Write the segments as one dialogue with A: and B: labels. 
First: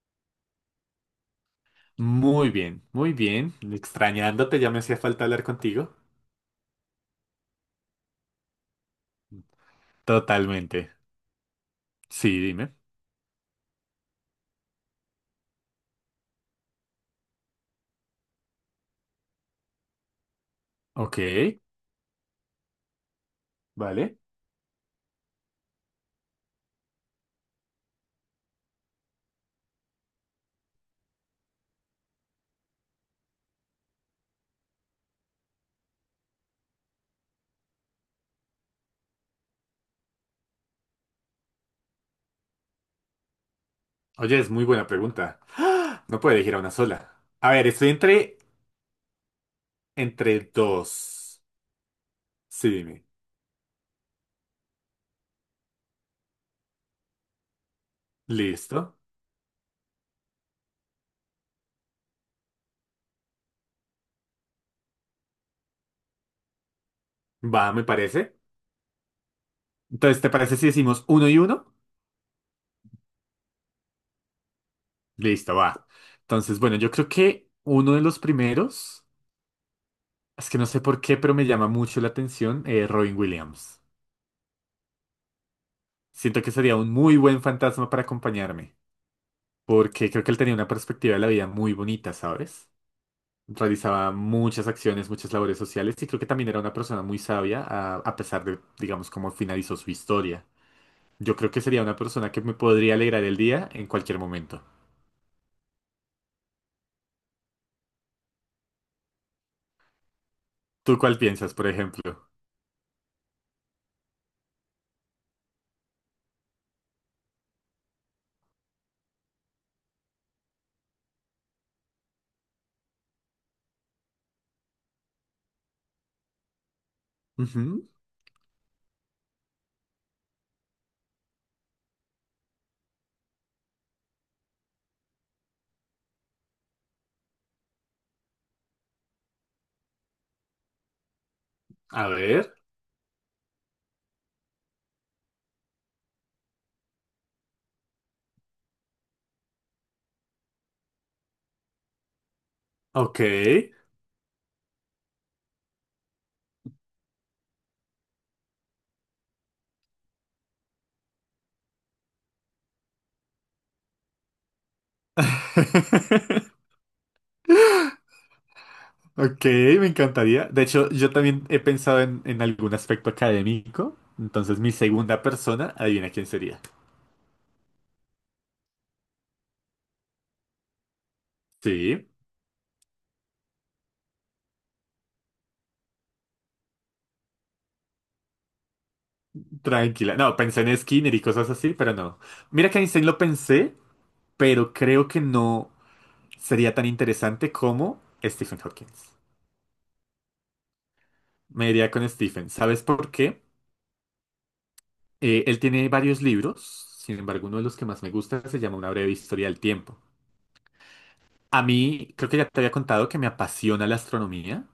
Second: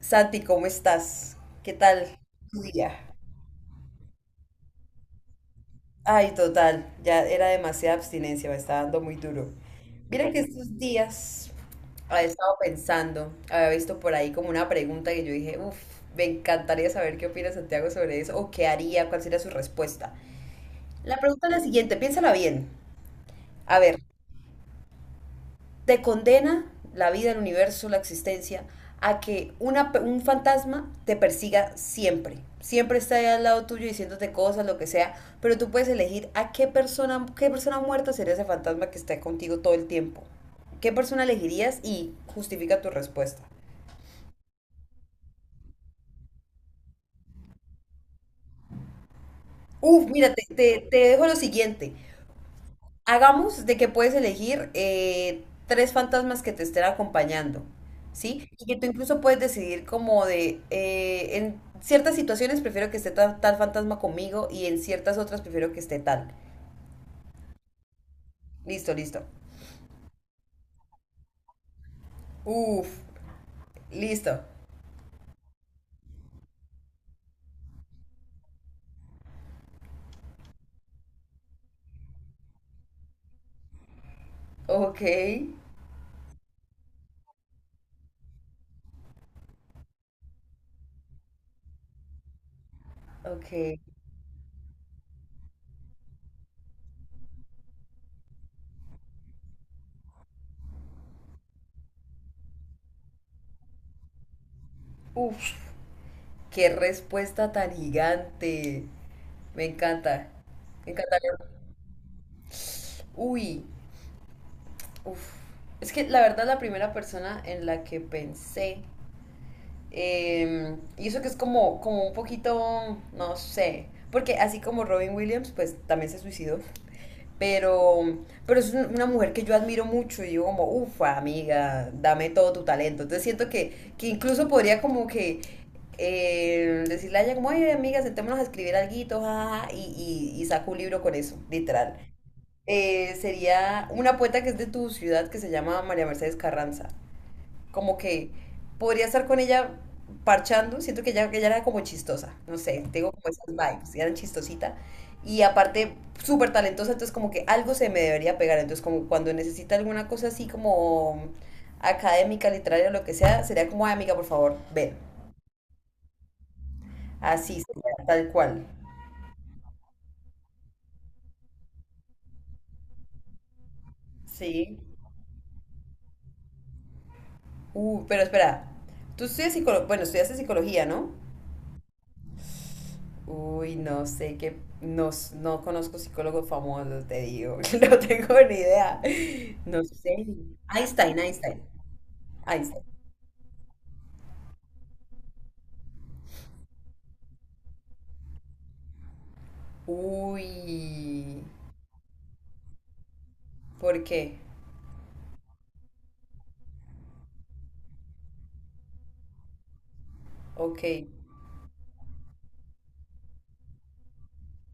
A: Santi, ¿cómo estás? ¿Qué tal
B: Muy
A: tu
B: bien,
A: día?
B: muy bien. Extrañándote, ya me hacía falta hablar contigo.
A: Ay, total, ya era demasiada abstinencia, me está dando muy duro. Mira que estos
B: Totalmente.
A: días había
B: Sí,
A: estado
B: dime.
A: pensando, había visto por ahí como una pregunta que yo dije, uff, me encantaría saber qué opina Santiago sobre eso o qué haría, cuál sería su respuesta. La
B: Ok,
A: pregunta es la siguiente, piénsala bien. A ver,
B: vale.
A: te condena la vida, el universo, la existencia, a que un fantasma te persiga siempre. Siempre está ahí al lado tuyo diciéndote cosas, lo que sea, pero tú puedes elegir a qué persona muerta sería ese fantasma que está contigo todo el tiempo. ¿Qué persona elegirías y justifica tu respuesta?
B: Oye, es muy buena pregunta. ¡Ah! No puedo elegir a una sola. A ver, estoy entre,
A: Uf, mira, te,
B: entre
A: te, te dejo lo
B: dos.
A: siguiente.
B: Sí, dime.
A: Hagamos de que puedes elegir tres fantasmas que te estén acompañando, ¿sí? Y que tú
B: Listo.
A: incluso puedes decidir como en ciertas situaciones prefiero que esté tal, fantasma conmigo y en ciertas otras prefiero que esté tal.
B: Va, me parece.
A: Listo, listo.
B: Entonces, ¿te parece si decimos uno y uno?
A: Uf, listo.
B: Listo, va. Entonces, bueno, yo creo que uno de los primeros, es que no sé por qué, pero me llama mucho la atención, Robin Williams.
A: Ok,
B: Siento que sería un muy buen fantasma para acompañarme, porque creo que él tenía una perspectiva de la vida muy bonita, ¿sabes?
A: ok.
B: Realizaba muchas acciones, muchas labores sociales y creo que también era una persona muy sabia a pesar de, digamos, cómo finalizó su historia. Yo creo que sería una persona que me podría alegrar el día en cualquier momento.
A: Uf, qué respuesta tan gigante. Me encanta. Me
B: ¿Tú
A: encanta.
B: cuál piensas, por ejemplo?
A: Uy, uf. Es que la verdad la primera persona en la que pensé. Y eso que es como, un poquito, no sé, porque así como Robin Williams, pues también se suicidó.
B: Ujú.
A: Pero, pero es una mujer que yo admiro mucho y digo como, ufa, amiga, dame todo tu talento. Entonces siento que incluso podría como que decirle a ella como, ay, amiga, sentémonos a escribir alguito, jajaja", y saco un libro con eso, literal.
B: A ver,
A: Sería una poeta que es de tu ciudad que se llama María Mercedes Carranza, como que podría estar con ella parchando. Siento que ella era como chistosa, no sé, tengo
B: ok.
A: como esas vibes, ella era chistosita y aparte súper talentosa, entonces como que algo se me debería pegar. Entonces como cuando necesita alguna cosa así como académica, literaria, lo que sea, sería como, "Ay, amiga, por favor, ven", así, sería, tal cual,
B: Ok, me encantaría. De hecho, yo también he pensado en algún aspecto académico. Entonces, mi
A: sí,
B: segunda persona, adivina quién sería.
A: pero espera, tú estudias psicología, bueno, estudiaste psicología, ¿no?
B: Sí.
A: Uy, no sé qué, no, no conozco psicólogos famosos, te digo, no tengo ni idea. No
B: Tranquila.
A: sé.
B: No, pensé en Skinner
A: Einstein,
B: y cosas
A: Einstein.
B: así, pero no. Mira que
A: Einstein.
B: Einstein lo pensé, pero creo que no sería tan interesante como Stephen Hawking.
A: Uy,
B: Me iría con Stephen. ¿Sabes por qué?
A: ¿por qué?
B: Él tiene varios libros, sin embargo, uno de los que más me gusta se llama Una breve historia del tiempo.
A: Ok,
B: A mí, creo que ya te había contado que me apasiona la astronomía.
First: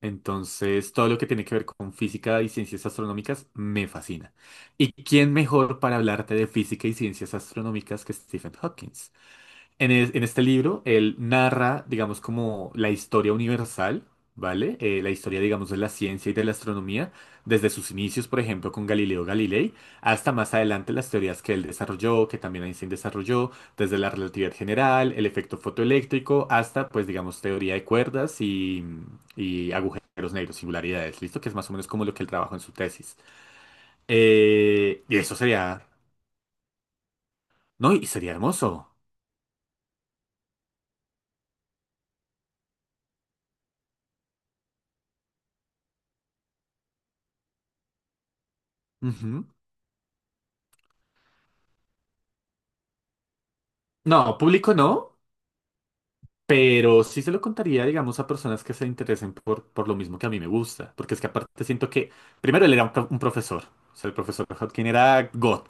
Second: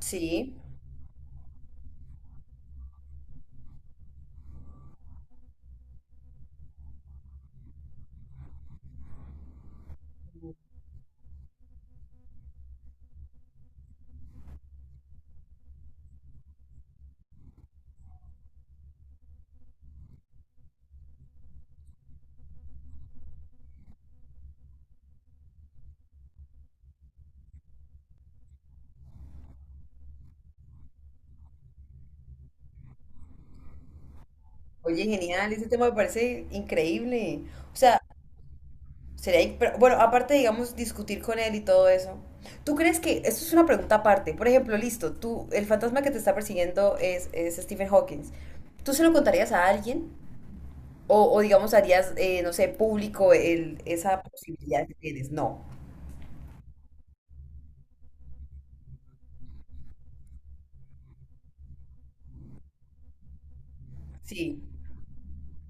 A: sí.
B: Entonces, todo lo que tiene que ver con física y ciencias astronómicas me fascina. ¿Y quién mejor para hablarte de física y ciencias astronómicas que Stephen Hawking? En este libro, él narra, digamos, como la historia universal, ¿vale? La historia, digamos, de la ciencia y de la astronomía, desde sus inicios, por ejemplo, con Galileo Galilei, hasta más adelante las teorías que él desarrolló, que también Einstein desarrolló, desde la relatividad general, el efecto fotoeléctrico, hasta, pues, digamos, teoría de cuerdas y agujeros negros, singularidades, ¿listo? Que es más o menos como lo que él trabajó en su tesis.
A: Oye,
B: Y eso
A: genial, ese
B: sería,
A: tema me parece increíble. O
B: ¿no?
A: sea,
B: Y sería hermoso.
A: sería, pero, bueno, aparte, digamos, discutir con él y todo eso. ¿Tú crees que, esto es una pregunta aparte, por ejemplo, listo, tú, el fantasma que te está persiguiendo es Stephen Hawking? ¿Tú se lo
B: Ujú.
A: contarías a alguien? O digamos, harías, no sé, público esa
B: No, público
A: posibilidad que
B: no.
A: tienes. No.
B: Pero sí se lo contaría, digamos, a personas que se interesen por lo mismo que a mí me gusta. Porque es que aparte siento que, primero, él era un profesor. O sea, el profesor
A: Sí.
B: Hodgkin era God.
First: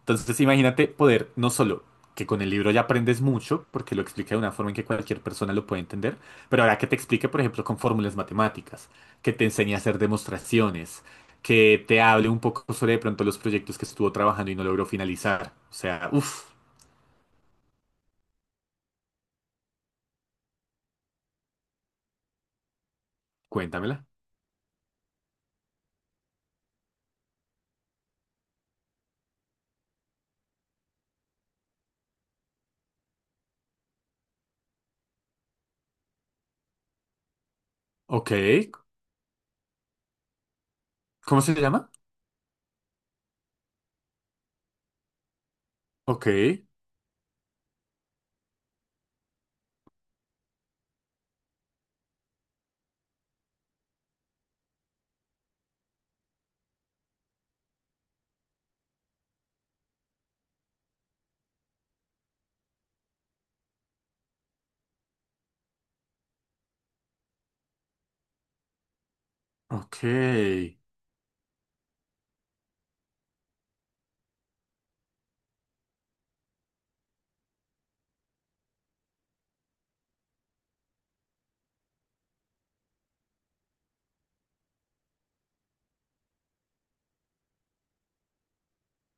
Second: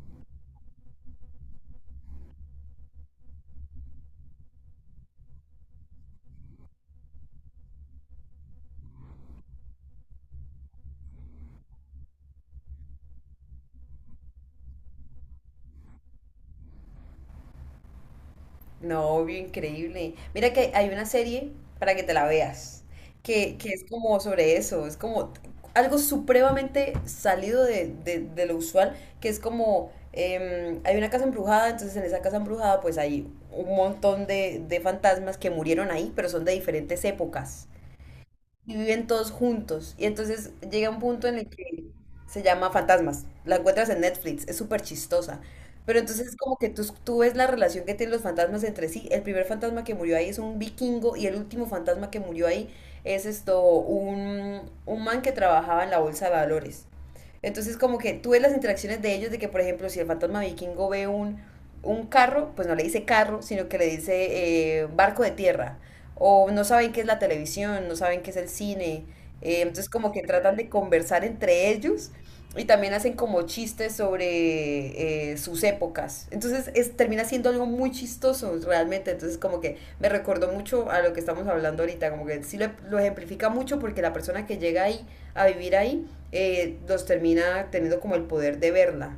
B: Entonces, imagínate poder, no solo que con el libro ya aprendes mucho, porque lo explica de una forma en que cualquier persona lo puede entender, pero ahora que te explique, por ejemplo, con fórmulas matemáticas, que te enseñe a hacer demostraciones, que te hable un poco sobre de pronto los proyectos que estuvo trabajando y no logró finalizar. O sea, uff,
A: No, obvio, increíble. Mira que hay una serie para que te la veas, que es
B: cuéntamela.
A: como sobre eso, es como algo supremamente salido de lo usual, que es como, hay una casa embrujada, entonces en esa casa embrujada pues hay un montón de fantasmas que murieron ahí, pero son de diferentes épocas.
B: Ok,
A: Y viven todos juntos. Y entonces llega un punto en
B: ¿cómo
A: el
B: se
A: que
B: llama?
A: se llama Fantasmas. La encuentras en Netflix, es súper chistosa. Pero
B: Ok.
A: entonces como que tú ves la relación que tienen los fantasmas entre sí. El primer fantasma que murió ahí es un vikingo, y el último fantasma que murió ahí es esto, un man que trabajaba en la bolsa de valores. Entonces como que tú ves las interacciones de ellos, de que, por ejemplo, si el fantasma vikingo ve un carro, pues no le dice carro, sino que le dice barco de tierra, o no saben qué es la televisión, no saben qué es el cine. Entonces como que tratan de
B: Ok.
A: conversar entre ellos y también hacen como chistes sobre sus épocas. Entonces termina siendo algo muy chistoso realmente. Entonces como que me recordó mucho a lo que estamos hablando ahorita, como que sí lo ejemplifica mucho, porque la persona que llega ahí a vivir ahí los termina teniendo como el poder de verla,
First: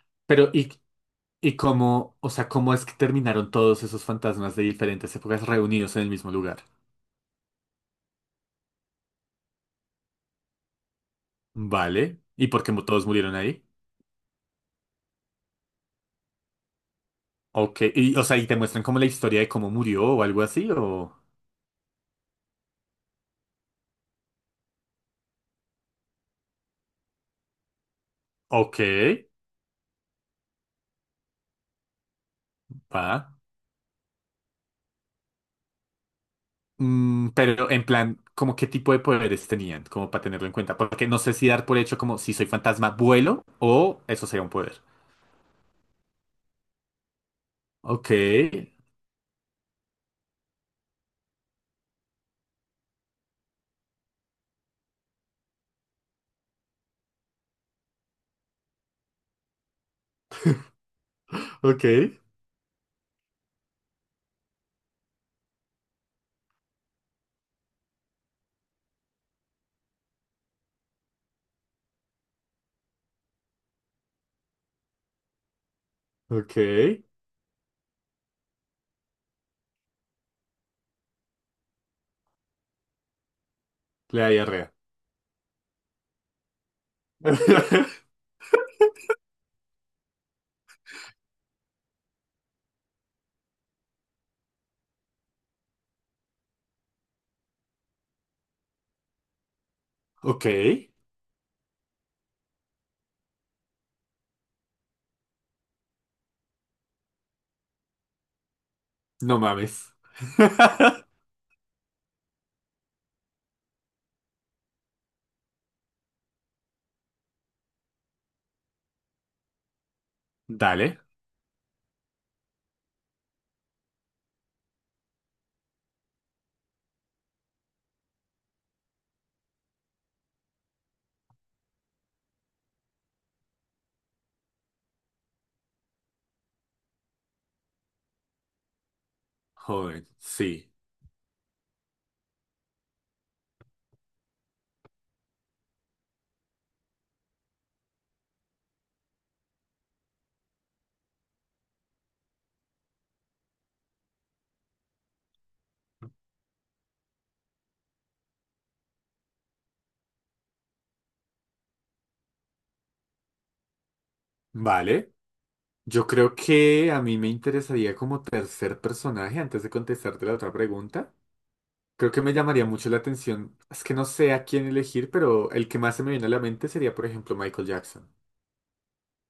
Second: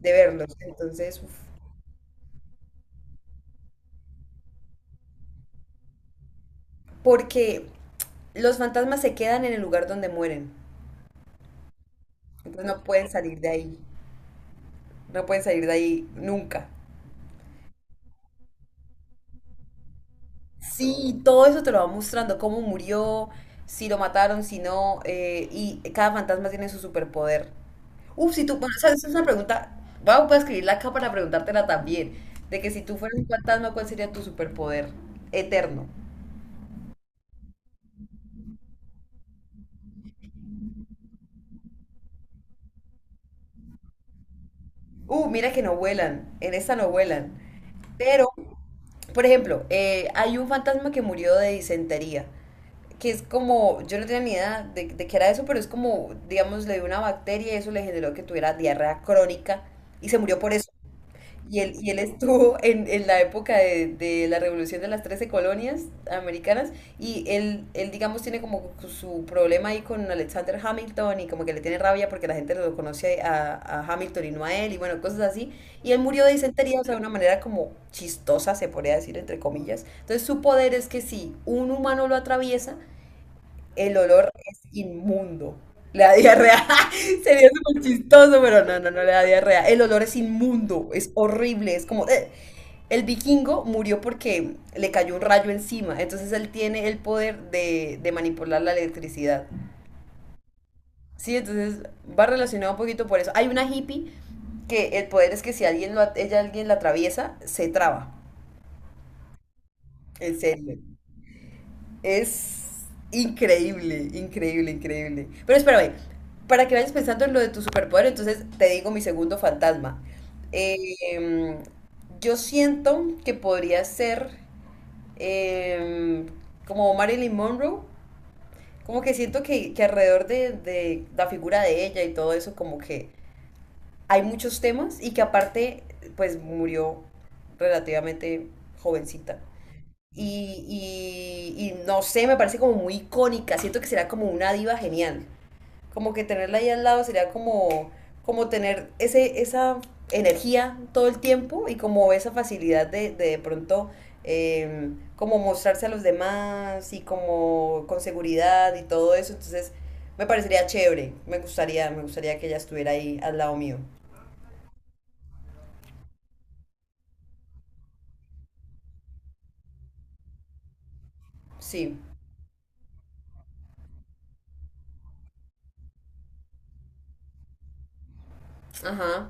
A: de verlos.
B: Pero,
A: Entonces, uf,
B: ¿y cómo, o sea, cómo es que terminaron todos esos fantasmas de diferentes épocas reunidos en el mismo lugar?
A: porque los fantasmas se quedan en el lugar donde mueren.
B: Vale. ¿Y por
A: Entonces
B: qué
A: no
B: mu- todos
A: pueden
B: murieron
A: salir de
B: ahí?
A: ahí, no pueden salir de ahí nunca.
B: Ok. Y, o sea, ¿y te muestran como la historia de cómo murió o algo así? O...
A: Sí, todo eso te lo va mostrando, cómo murió, si lo mataron, si no, y cada fantasma tiene su superpoder. Uf, si tú, bueno,
B: Ok.
A: esa es una pregunta, voy a escribirla acá para preguntártela también, de que si tú fueras
B: Va.
A: un fantasma, ¿cuál sería tu superpoder eterno?
B: Mm, pero en plan, ¿como qué tipo de poderes tenían? Como para tenerlo en cuenta. Porque no sé si dar por hecho como si soy fantasma, vuelo o eso sería un poder.
A: Mira que no vuelan, en esta no vuelan,
B: Ok.
A: pero, por ejemplo, hay un fantasma que murió de disentería, que es como, yo no tenía ni idea de qué era eso, pero es como, digamos, le dio una bacteria y eso le generó que tuviera diarrea crónica, y se murió por eso. Y él,
B: Ok.
A: y él estuvo en la época de la revolución de las 13 colonias americanas, y él, digamos, tiene como su problema ahí con Alexander Hamilton, y como que le tiene rabia porque la gente lo conoce a Hamilton y no a él, y bueno, cosas así. Y él murió de
B: Ok.
A: disentería, o sea, de una manera como chistosa, se podría decir, entre comillas. Entonces su poder es que si un humano lo atraviesa, el
B: Le da
A: olor es
B: diarrea.
A: inmundo. Le da diarrea. Sería súper chistoso, pero no, no, no le da diarrea. El olor es inmundo, es horrible, es como... "Ugh". El vikingo murió porque le cayó un rayo encima, entonces él tiene el poder de manipular la electricidad.
B: Ok.
A: Sí, entonces va relacionado un poquito por eso. Hay una hippie que el poder es que si alguien ella alguien la atraviesa, se traba.
B: No mames.
A: En serio. Es increíble, increíble, increíble. Pero espérame, para que vayas pensando en lo de tu superpoder, entonces te digo mi segundo fantasma.
B: Dale.
A: Eh, yo siento que podría ser eh, como Marilyn Monroe, como que siento que alrededor de la figura de ella y todo eso, como que hay muchos temas, y que aparte, pues murió relativamente jovencita.
B: Joven,
A: Y,
B: sí.
A: y, y no sé, me parece como muy icónica. Siento que será como una diva genial. Como que tenerla ahí al lado sería como, tener esa energía todo el tiempo, y como esa facilidad de pronto eh, como mostrarse a los demás y como con seguridad y todo eso. Entonces me parecería chévere. Me gustaría que ella estuviera ahí al lado mío.
B: Vale. Yo creo que a mí me interesaría como tercer personaje antes de contestarte la otra pregunta.
A: Sí.
B: Creo que me llamaría mucho la atención. Es que no sé a quién elegir, pero el que más se me viene a la mente sería, por ejemplo, Michael Jackson,
A: Ajá.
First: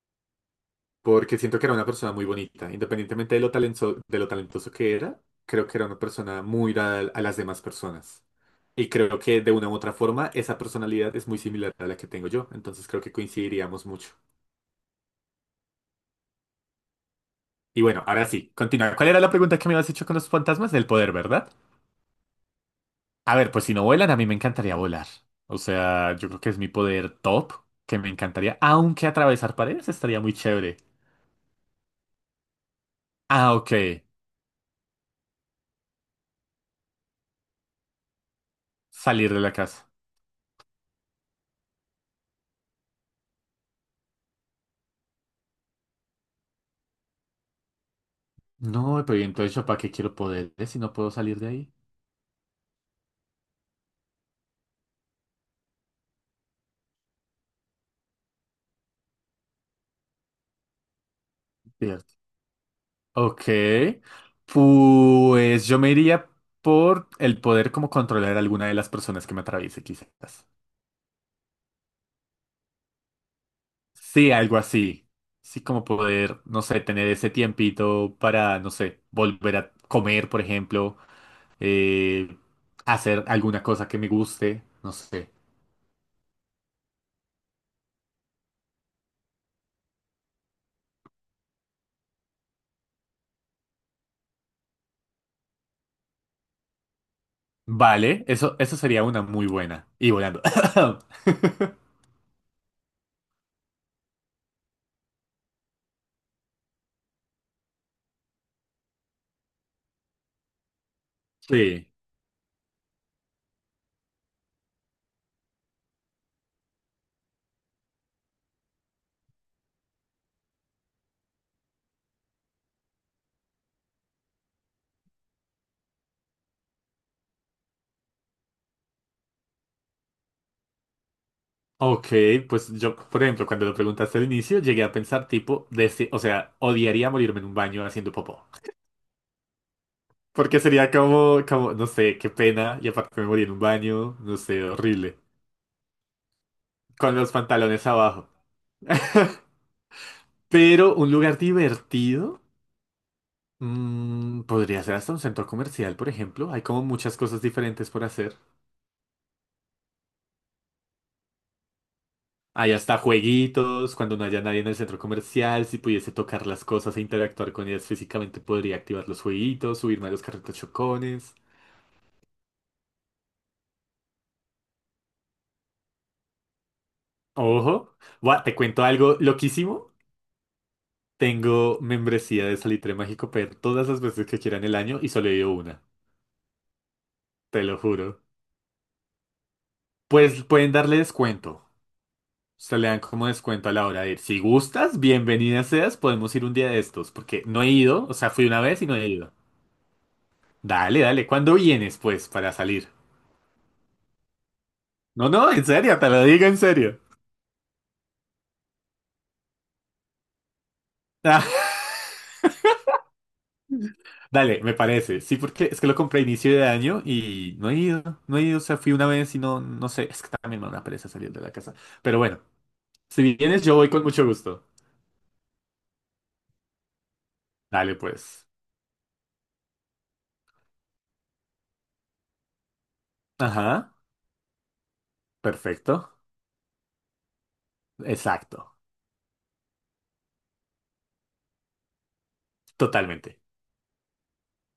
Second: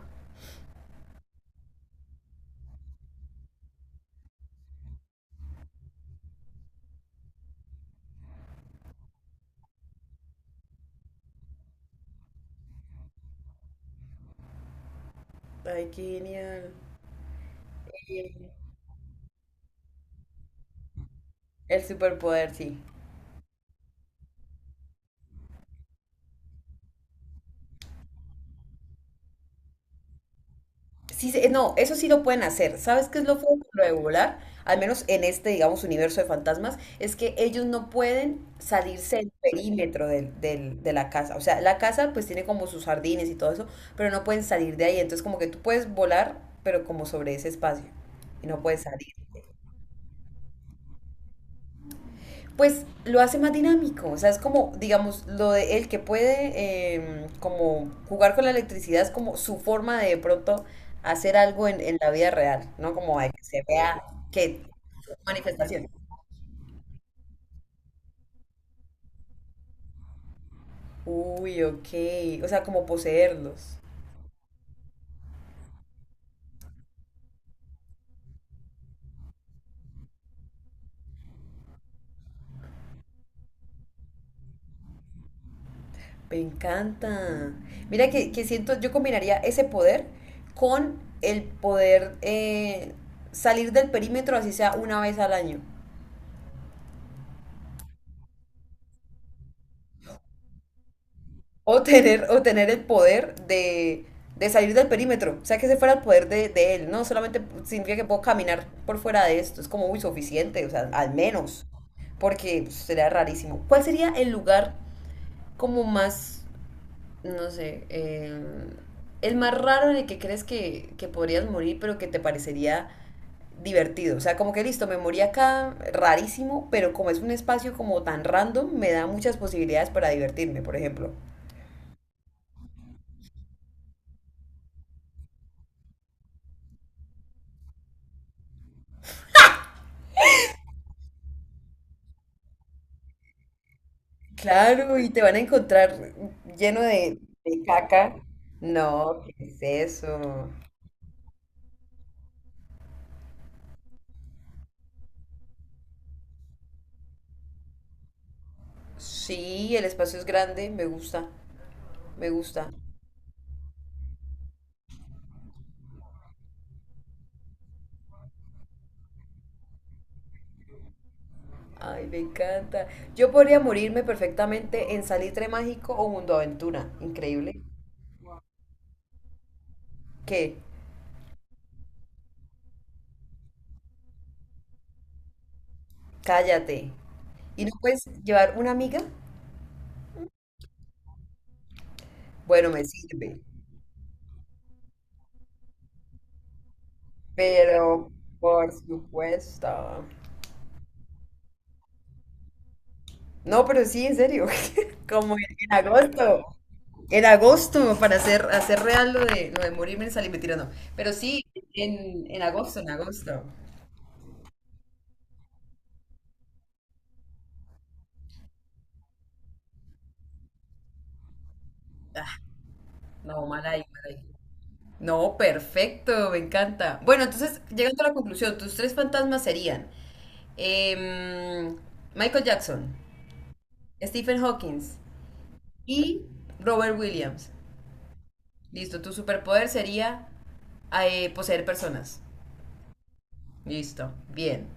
B: porque siento que era una persona muy bonita, independientemente de lo talentoso que era, creo que era una persona muy dada a las demás personas. Y creo que de una u otra forma esa personalidad es muy similar a la que tengo yo, entonces creo que coincidiríamos mucho.
A: Ay, qué genial.
B: Y bueno, ahora sí, continúa. ¿Cuál era la pregunta que me habías hecho con los fantasmas del poder, verdad?
A: El superpoder, sí.
B: A ver, pues si no vuelan, a mí me encantaría volar. O sea, yo creo que es mi poder top, que me encantaría, aunque atravesar paredes estaría muy chévere.
A: Sí, no, eso sí lo pueden hacer. ¿Sabes qué es lo feo
B: Ah,
A: de
B: ok,
A: lo de volar? Al menos en este, digamos, universo de fantasmas, es que ellos no pueden salirse del
B: salir de la casa.
A: perímetro de la casa. O sea, la casa pues tiene como sus jardines y todo eso, pero no pueden salir de ahí. Entonces como que tú puedes volar, pero como sobre ese espacio. Y no puedes
B: No,
A: salir.
B: pero ¿y entonces yo para qué quiero poderes si no puedo salir de ahí?
A: Pues lo hace más dinámico. O sea, es como, digamos, lo de él que puede como jugar con la electricidad, es como su forma de pronto hacer algo en la
B: Cierto.
A: vida real, ¿no? Como de que
B: Ok,
A: se vea que
B: pues yo
A: manifestación.
B: me iría por el poder como controlar a alguna de las personas que me atraviese, quizás.
A: Uy, ok. O sea, como poseerlos.
B: Sí, algo así. Sí, como poder, no sé, tener ese tiempito para, no sé, volver a comer, por ejemplo, eh, hacer alguna cosa que me guste, no sé.
A: Me encanta. Mira que siento, yo combinaría ese poder con el poder salir del perímetro, así sea una vez al año.
B: Vale, eso sería una muy buena. Y volando.
A: O tener el poder de salir del perímetro. O sea, que ese fuera el poder de él. No solamente significa que puedo caminar por fuera de esto. Es como muy suficiente, o sea, al menos.
B: Sí.
A: Porque pues, sería rarísimo. ¿Cuál sería el lugar como más, no sé, el más raro en el que crees que podrías morir, pero que te parecería divertido? O sea, como que listo, me morí acá, rarísimo, pero como es un espacio como tan random, me da muchas posibilidades para divertirme, por ejemplo.
B: Ok, pues yo, por ejemplo, cuando lo preguntaste al inicio, llegué a pensar tipo, desde, o sea, odiaría morirme en un baño haciendo popó. Porque sería como, como, no sé, qué pena, y aparte me morí en un baño, no sé,
A: Claro, y
B: horrible.
A: te van a encontrar lleno
B: Con
A: de,
B: los
A: de
B: pantalones
A: caca.
B: abajo.
A: No, ¿qué es eso?
B: Pero un lugar divertido, mm, podría ser hasta un centro comercial, por ejemplo. Hay como muchas cosas diferentes por hacer.
A: Sí, el espacio es grande, me gusta, me gusta.
B: Hay hasta jueguitos, cuando no haya nadie en el centro comercial, si pudiese tocar las cosas e interactuar con ellas físicamente, podría activar los jueguitos, subirme a los carritos chocones.
A: Ay, me encanta. Yo podría morirme perfectamente en Salitre Mágico o Mundo Aventura. Increíble.
B: Ojo, buah, te cuento algo loquísimo.
A: ¿Qué?
B: Tengo membresía de Salitre Mágico per todas las veces que quieran el año y solo he ido una,
A: Cállate.
B: te
A: ¿Y no
B: lo
A: puedes
B: juro.
A: llevar una amiga?
B: Pues pueden darle descuento.
A: Bueno,
B: Se
A: me
B: le dan como
A: sirve.
B: descuento a la hora de ir. Si gustas, bienvenida seas, podemos ir un día de estos, porque no he ido,
A: Pero,
B: o sea, fui una
A: por
B: vez y no he ido.
A: supuesto.
B: Dale, dale, ¿cuándo vienes, pues, para salir?
A: No, pero sí, en serio.
B: No,
A: Como
B: no,
A: en
B: en
A: en
B: serio, te lo
A: agosto.
B: digo en serio.
A: En agosto, para hacer real lo de morirme en sal y mentira, no. Pero sí,
B: Ah,
A: en agosto, en agosto.
B: dale, me parece. Sí, porque es que lo compré a inicio de año y no he ido. No he ido, o sea, fui una vez y no, no sé. Es que también me da una pereza salir de la casa. Pero
A: Ah,
B: bueno, si
A: no,
B: vienes,
A: mal
B: yo
A: ahí,
B: voy
A: mal
B: con
A: ahí.
B: mucho gusto.
A: No, perfecto, me encanta. Bueno, entonces,
B: Dale,
A: llegando a la
B: pues.
A: conclusión, tus tres fantasmas serían em, Michael Jackson,
B: Ajá,
A: Stephen Hawking
B: perfecto.
A: y Robert Williams.
B: Exacto,
A: Listo, tu superpoder sería poseer personas.
B: totalmente.
A: Listo, bien.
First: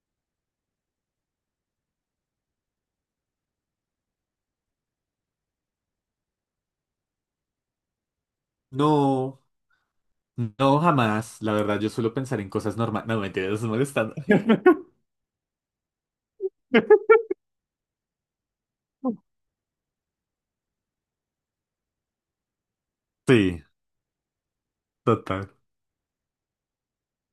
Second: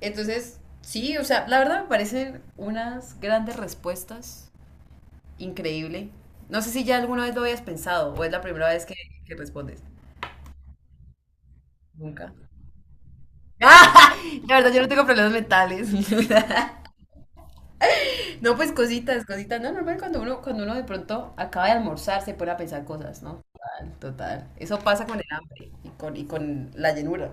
A: Entonces, sí, o sea, la verdad me parecen unas grandes respuestas. Increíble. No sé si ya alguna vez lo habías pensado o es la primera vez que
B: No,
A: respondes.
B: no, jamás. La verdad, yo suelo
A: Nunca.
B: pensar en cosas normales. No, mentira, no estoy
A: ¡Ah!
B: molestando.
A: La verdad, yo no tengo problemas mentales. No, pues cositas, cositas. No, normal cuando uno, de pronto acaba de almorzar se pone a pensar cosas, ¿no?
B: Sí,
A: Total, total. Eso pasa con el
B: total.
A: hambre y y con la llenura.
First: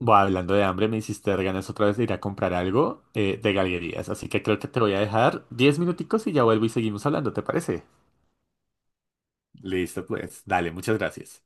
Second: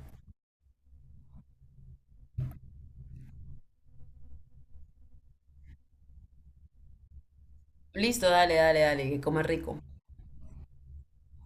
B: Buah, hablando de hambre, me hiciste dar ganas otra vez de ir a comprar algo, de galerías, así que creo que te voy a dejar 10 minuticos y ya vuelvo y seguimos hablando, ¿te parece?
A: Listo, dale, dale, dale, que coma rico.
B: Listo, pues, dale, muchas gracias.